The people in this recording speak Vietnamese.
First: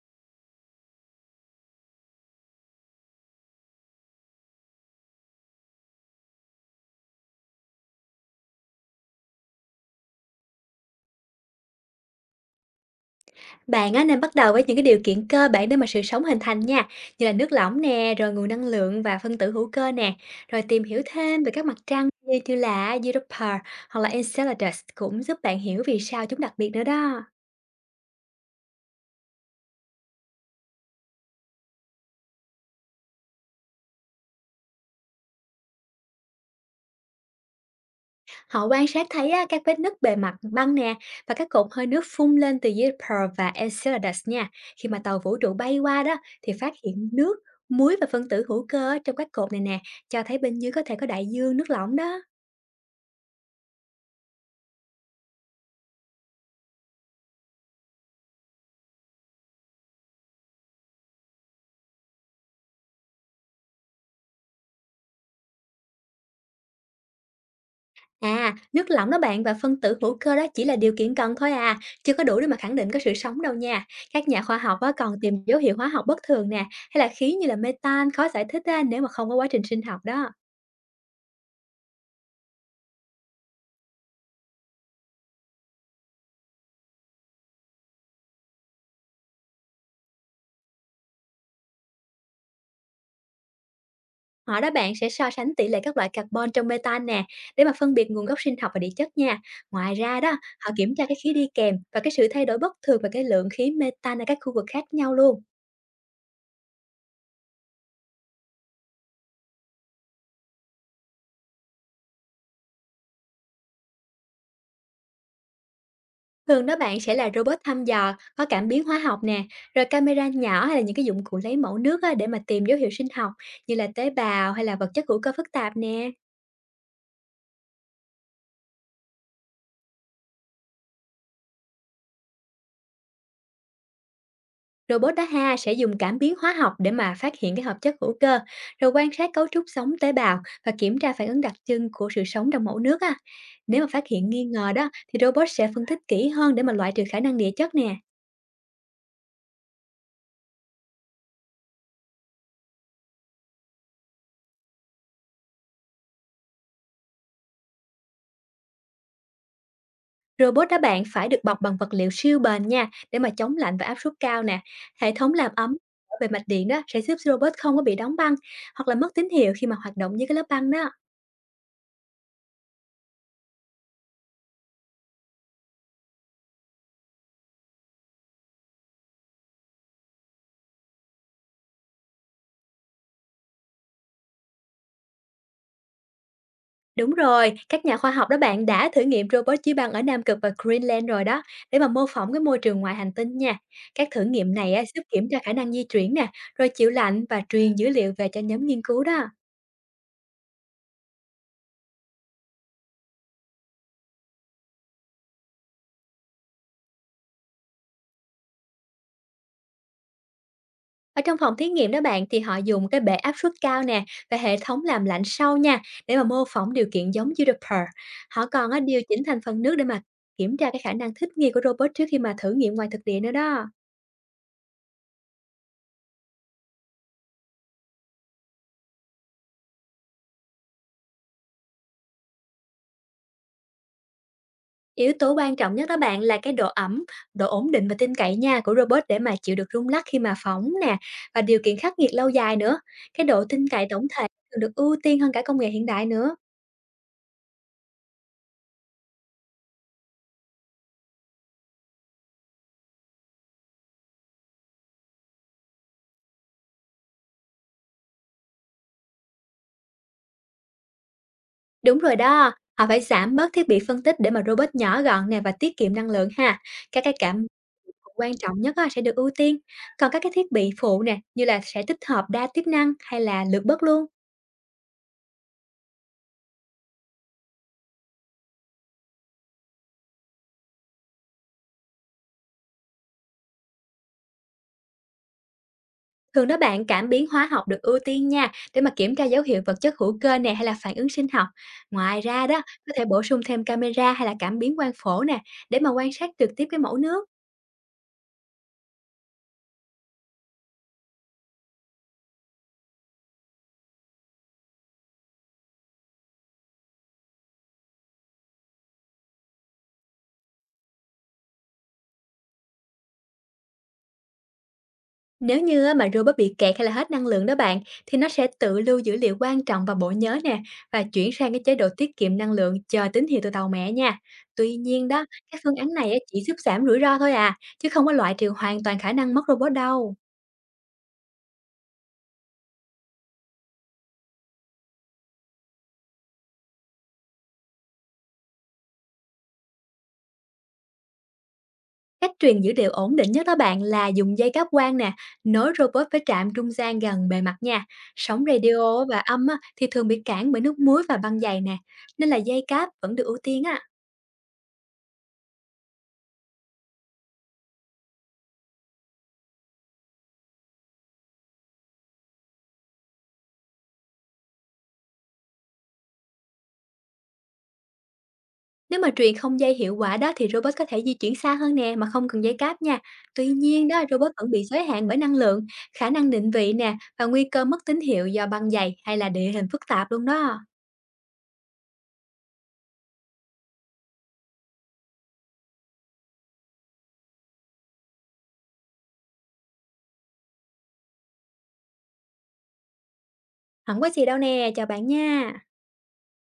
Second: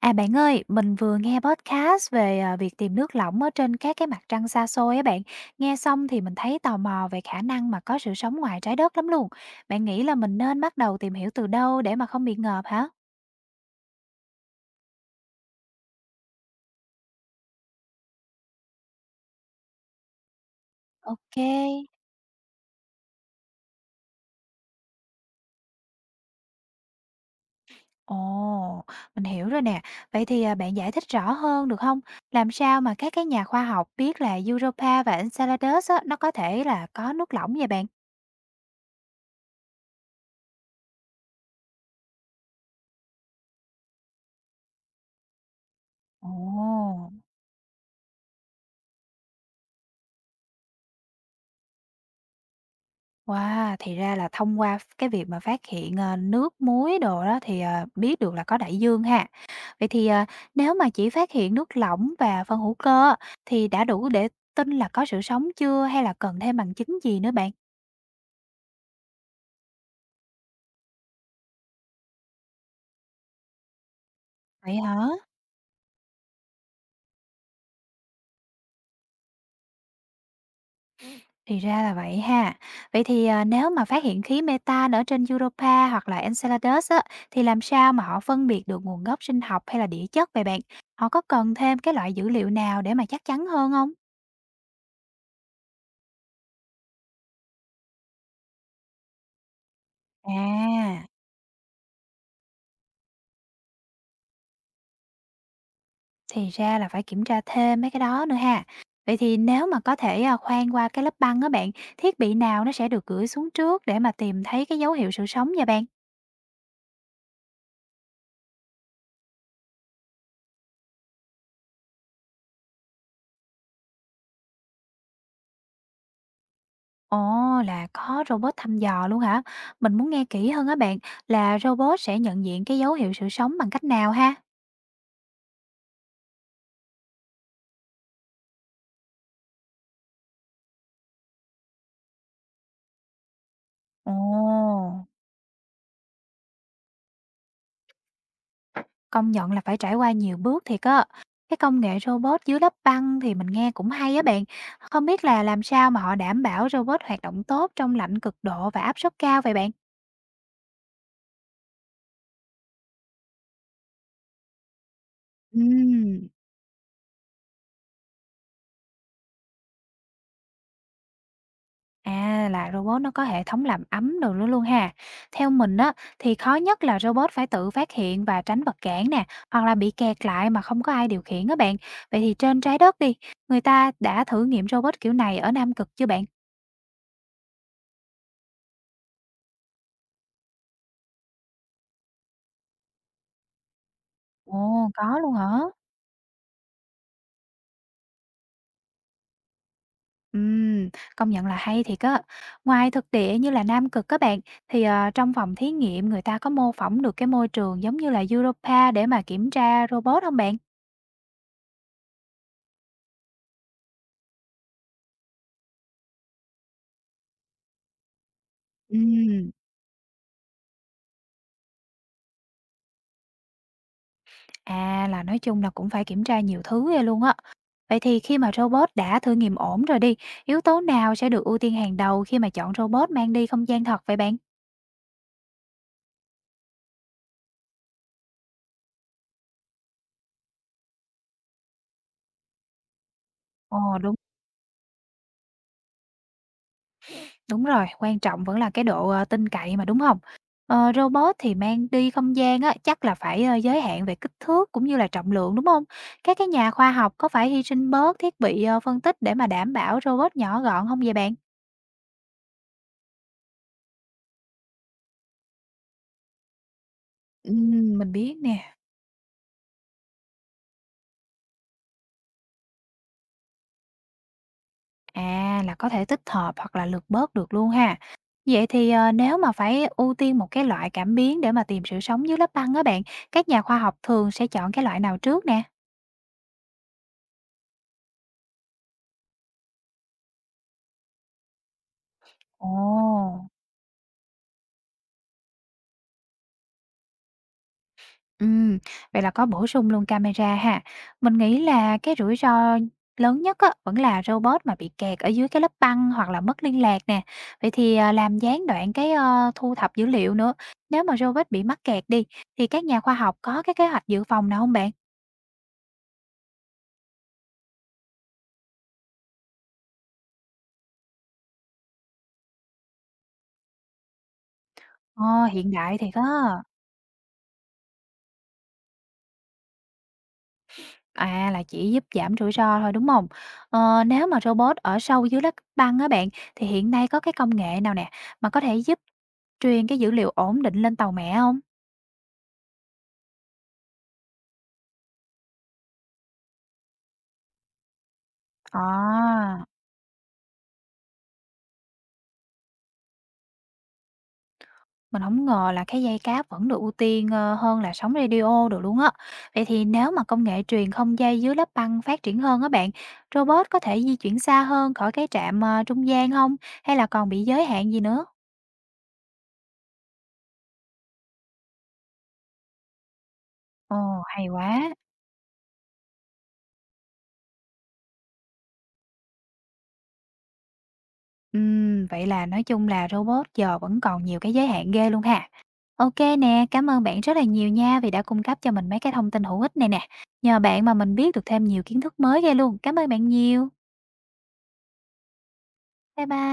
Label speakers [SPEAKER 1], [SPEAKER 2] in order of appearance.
[SPEAKER 1] À, bạn ơi, mình vừa nghe podcast về, việc tìm nước lỏng ở trên các cái mặt trăng xa xôi á bạn. Nghe xong thì mình thấy tò mò về khả năng mà có sự sống ngoài trái đất lắm luôn. Bạn nghĩ là mình nên bắt đầu tìm hiểu từ đâu để mà không bị ngợp hả?
[SPEAKER 2] Bạn á, nên bắt đầu với những cái điều kiện cơ bản để mà sự sống hình thành nha, như là nước lỏng nè, rồi nguồn năng lượng và phân tử hữu cơ nè, rồi tìm hiểu
[SPEAKER 1] Ok, kê.
[SPEAKER 2] thêm về các mặt trăng như như là Europa hoặc là Enceladus cũng giúp bạn hiểu vì sao chúng đặc biệt nữa đó.
[SPEAKER 1] Ồ, mình hiểu rồi nè. Vậy thì, bạn giải thích rõ hơn được không? Làm sao mà các cái nhà khoa học biết là Europa và Enceladus á, nó có thể là có nước lỏng vậy bạn?
[SPEAKER 2] Họ quan sát thấy á, các vết nứt bề mặt băng nè và các cột hơi nước phun lên từ Europa và Enceladus nha. Khi mà tàu vũ trụ bay qua đó
[SPEAKER 1] Ồ.
[SPEAKER 2] thì phát hiện nước, muối và phân tử hữu cơ ở trong các cột này nè, cho thấy bên dưới có thể có đại dương nước lỏng đó.
[SPEAKER 1] Wow! Thì ra là thông qua cái việc mà phát hiện, nước muối đồ đó thì, biết được là có đại dương ha. Vậy thì, nếu mà chỉ phát hiện nước lỏng và phân hữu cơ thì đã đủ để tin là có sự sống chưa hay là cần thêm bằng chứng gì nữa bạn?
[SPEAKER 2] À, nước lỏng đó bạn và phân tử hữu cơ đó chỉ là điều kiện cần thôi à, chưa có đủ để mà khẳng định có sự sống đâu nha. Các nhà khoa
[SPEAKER 1] Vậy
[SPEAKER 2] học á,
[SPEAKER 1] hả?
[SPEAKER 2] còn tìm dấu hiệu hóa học bất thường nè, hay là khí như là metan khó giải thích á, nếu mà không có quá trình sinh học đó.
[SPEAKER 1] Thì ra là vậy ha. Vậy thì, nếu mà phát hiện khí metan ở trên Europa hoặc là Enceladus á, thì làm sao mà họ phân biệt được nguồn gốc sinh học hay là địa chất vậy bạn? Họ có cần thêm cái loại dữ liệu nào để mà chắc chắn hơn không?
[SPEAKER 2] Họ đó bạn sẽ so sánh tỷ lệ các loại carbon trong metan nè, để mà phân biệt nguồn gốc sinh học và địa chất nha. Ngoài ra đó, họ kiểm
[SPEAKER 1] À!
[SPEAKER 2] tra cái khí đi kèm và cái sự thay đổi bất thường về cái lượng khí metan ở các khu vực khác nhau luôn.
[SPEAKER 1] Thì ra là phải kiểm tra thêm mấy cái đó nữa ha. Vậy thì nếu mà có thể khoan qua cái lớp băng á bạn, thiết bị nào nó sẽ được gửi xuống trước để mà tìm thấy cái dấu hiệu sự sống vậy bạn?
[SPEAKER 2] Thường đó bạn sẽ là robot thăm dò, có cảm biến hóa học nè, rồi camera nhỏ hay là những cái dụng cụ lấy mẫu nước á, để mà tìm dấu hiệu sinh học như là tế bào hay là vật chất hữu cơ phức tạp nè.
[SPEAKER 1] Ồ, là có robot thăm dò luôn hả? Mình muốn nghe kỹ hơn á bạn, là robot sẽ nhận diện cái dấu hiệu sự sống bằng cách nào ha?
[SPEAKER 2] Robot đó ha sẽ dùng cảm biến hóa học để mà phát hiện cái hợp chất hữu cơ, rồi quan sát cấu trúc sống tế bào và kiểm tra phản ứng đặc trưng của sự sống trong mẫu nước á. Nếu mà phát hiện nghi ngờ
[SPEAKER 1] Ồ,
[SPEAKER 2] đó thì robot sẽ phân tích kỹ hơn để mà loại trừ khả năng địa chất nè.
[SPEAKER 1] công nhận là phải trải qua nhiều bước thiệt á. Cái công nghệ robot dưới lớp băng thì mình nghe cũng hay á bạn. Không biết là làm sao mà họ đảm bảo robot hoạt động tốt trong lạnh cực độ và áp suất cao vậy bạn?
[SPEAKER 2] Robot đó bạn phải được bọc bằng vật liệu siêu bền nha, để mà chống lạnh và áp suất cao nè. Hệ thống làm ấm về
[SPEAKER 1] Ừm,
[SPEAKER 2] mạch điện đó sẽ giúp robot không có bị đóng băng hoặc là mất tín hiệu khi mà hoạt động dưới cái lớp băng đó.
[SPEAKER 1] à, là robot nó có hệ thống làm ấm đồ nữa luôn ha. Theo mình á, thì khó nhất là robot phải tự phát hiện và tránh vật cản nè, hoặc là bị kẹt lại mà không có ai điều khiển á bạn. Vậy thì trên trái đất đi, người ta đã thử nghiệm robot kiểu này ở Nam Cực chưa bạn?
[SPEAKER 2] Đúng rồi, các nhà khoa học đó bạn đã thử nghiệm robot chứa băng ở Nam Cực và Greenland rồi đó, để mà mô phỏng cái môi trường ngoài hành tinh nha. Các thử nghiệm này á,
[SPEAKER 1] Ồ,
[SPEAKER 2] giúp
[SPEAKER 1] có
[SPEAKER 2] kiểm
[SPEAKER 1] luôn
[SPEAKER 2] tra khả
[SPEAKER 1] hả?
[SPEAKER 2] năng di chuyển nè, rồi chịu lạnh và truyền dữ liệu về cho nhóm nghiên cứu đó.
[SPEAKER 1] Ừm, công nhận là hay thiệt á. Ngoài thực địa như là Nam Cực các bạn, thì trong phòng thí nghiệm người ta có mô phỏng được cái môi trường giống như là Europa để mà kiểm tra robot không bạn?
[SPEAKER 2] Ở trong phòng thí nghiệm đó bạn thì họ dùng cái bể áp suất cao nè và hệ thống làm lạnh sâu nha để mà mô phỏng điều kiện giống Juniper. Họ còn á, điều chỉnh thành
[SPEAKER 1] Ừm.
[SPEAKER 2] phần nước để mà kiểm tra cái khả năng thích nghi của robot trước khi mà thử nghiệm ngoài thực địa nữa đó.
[SPEAKER 1] À, là nói chung là cũng phải kiểm tra nhiều thứ ghê luôn á. Vậy thì khi mà robot đã thử nghiệm ổn rồi đi, yếu tố nào sẽ được ưu tiên hàng đầu khi mà chọn robot mang đi không gian thật vậy bạn?
[SPEAKER 2] Yếu tố quan trọng nhất đó bạn là cái độ ẩm, độ ổn định và tin cậy nha của robot để mà chịu được rung lắc khi mà phỏng nè và điều kiện khắc nghiệt lâu dài nữa. Cái độ tin cậy
[SPEAKER 1] Ồ
[SPEAKER 2] tổng
[SPEAKER 1] đúng,
[SPEAKER 2] thể thường được ưu tiên hơn cả công nghệ hiện đại nữa.
[SPEAKER 1] đúng rồi, quan trọng vẫn là cái độ tin cậy mà đúng không? Ờ, robot thì mang đi không gian á, chắc là phải giới hạn về kích thước cũng như là trọng lượng đúng không? Các cái nhà khoa học có phải hy sinh bớt thiết bị phân tích để mà đảm bảo robot nhỏ gọn không vậy bạn?
[SPEAKER 2] Đúng rồi đó, họ phải giảm bớt thiết bị phân tích để mà robot nhỏ gọn nè và tiết kiệm năng lượng ha. Các cái cảm nhận
[SPEAKER 1] Mình
[SPEAKER 2] quan
[SPEAKER 1] biết
[SPEAKER 2] trọng
[SPEAKER 1] nè.
[SPEAKER 2] nhất á, sẽ được ưu tiên. Còn các cái thiết bị phụ nè, như là sẽ tích hợp đa chức năng hay là lược bớt luôn.
[SPEAKER 1] À, là có thể tích hợp hoặc là lược bớt được luôn ha. Vậy thì, nếu mà phải ưu tiên một cái loại cảm biến để mà tìm sự sống dưới lớp băng á bạn, các nhà khoa học thường sẽ chọn cái loại nào trước nè?
[SPEAKER 2] Thường đó bạn cảm biến hóa học được ưu tiên nha, để mà kiểm tra dấu hiệu vật chất hữu cơ nè hay là phản ứng sinh học. Ngoài ra đó,
[SPEAKER 1] Ồ,
[SPEAKER 2] có thể bổ sung thêm camera hay là cảm biến quang phổ nè, để mà quan sát trực tiếp cái mẫu nước.
[SPEAKER 1] ừm, vậy là có bổ sung luôn camera ha. Mình nghĩ là cái rủi ro lớn nhất á, vẫn là robot mà bị kẹt ở dưới cái lớp băng hoặc là mất liên lạc nè. Vậy thì, làm gián đoạn thu thập dữ liệu nữa. Nếu mà robot bị mắc kẹt đi, thì các nhà khoa học có cái kế hoạch dự phòng nào không bạn?
[SPEAKER 2] Nếu như á, mà robot bị kẹt hay là hết năng lượng đó bạn, thì nó sẽ tự lưu dữ liệu quan trọng vào bộ nhớ nè và chuyển sang cái chế độ tiết kiệm năng lượng chờ tín hiệu từ tàu mẹ nha. Tuy nhiên đó,
[SPEAKER 1] Ờ,
[SPEAKER 2] các
[SPEAKER 1] hiện
[SPEAKER 2] phương án
[SPEAKER 1] đại
[SPEAKER 2] này
[SPEAKER 1] thiệt
[SPEAKER 2] á,
[SPEAKER 1] á.
[SPEAKER 2] chỉ giúp giảm rủi ro thôi à, chứ không có loại trừ hoàn toàn khả năng mất robot đâu.
[SPEAKER 1] À, là chỉ giúp giảm rủi ro thôi, đúng không? Ờ, nếu mà robot ở sâu dưới lớp băng á bạn, thì hiện nay có cái công nghệ nào nè, mà có thể giúp truyền cái dữ liệu ổn định lên tàu mẹ không?
[SPEAKER 2] Cách truyền dữ liệu ổn định nhất đó bạn là dùng dây cáp quang nè, nối robot với trạm trung gian gần bề mặt nha. Sóng radio và âm
[SPEAKER 1] À,
[SPEAKER 2] á, thì thường bị cản bởi nước muối và băng dày nè, nên là dây cáp vẫn được ưu tiên á.
[SPEAKER 1] mình không ngờ là cái dây cáp vẫn được ưu tiên, hơn là sóng radio được luôn á. Vậy thì nếu mà công nghệ truyền không dây dưới lớp băng phát triển hơn á bạn, robot có thể di chuyển xa hơn khỏi cái trạm, trung gian không? Hay là còn bị giới hạn gì nữa?
[SPEAKER 2] Nếu mà truyền không dây hiệu quả đó thì robot có thể di chuyển xa hơn nè mà không cần dây cáp nha. Tuy nhiên
[SPEAKER 1] Ồ,
[SPEAKER 2] đó, robot
[SPEAKER 1] hay
[SPEAKER 2] vẫn bị giới
[SPEAKER 1] quá!
[SPEAKER 2] hạn bởi năng lượng, khả năng định vị nè và nguy cơ mất tín hiệu do băng dày hay là địa hình phức tạp luôn đó.
[SPEAKER 1] Vậy là nói chung là robot giờ vẫn còn nhiều cái giới hạn ghê luôn ha. Ok nè, cảm ơn bạn rất là nhiều nha vì đã cung cấp cho mình mấy cái thông tin hữu ích này nè. Nhờ bạn mà mình biết được thêm nhiều kiến thức mới ghê luôn. Cảm ơn bạn nhiều.
[SPEAKER 2] Không có gì đâu nè, chào bạn nha.
[SPEAKER 1] Bye bye.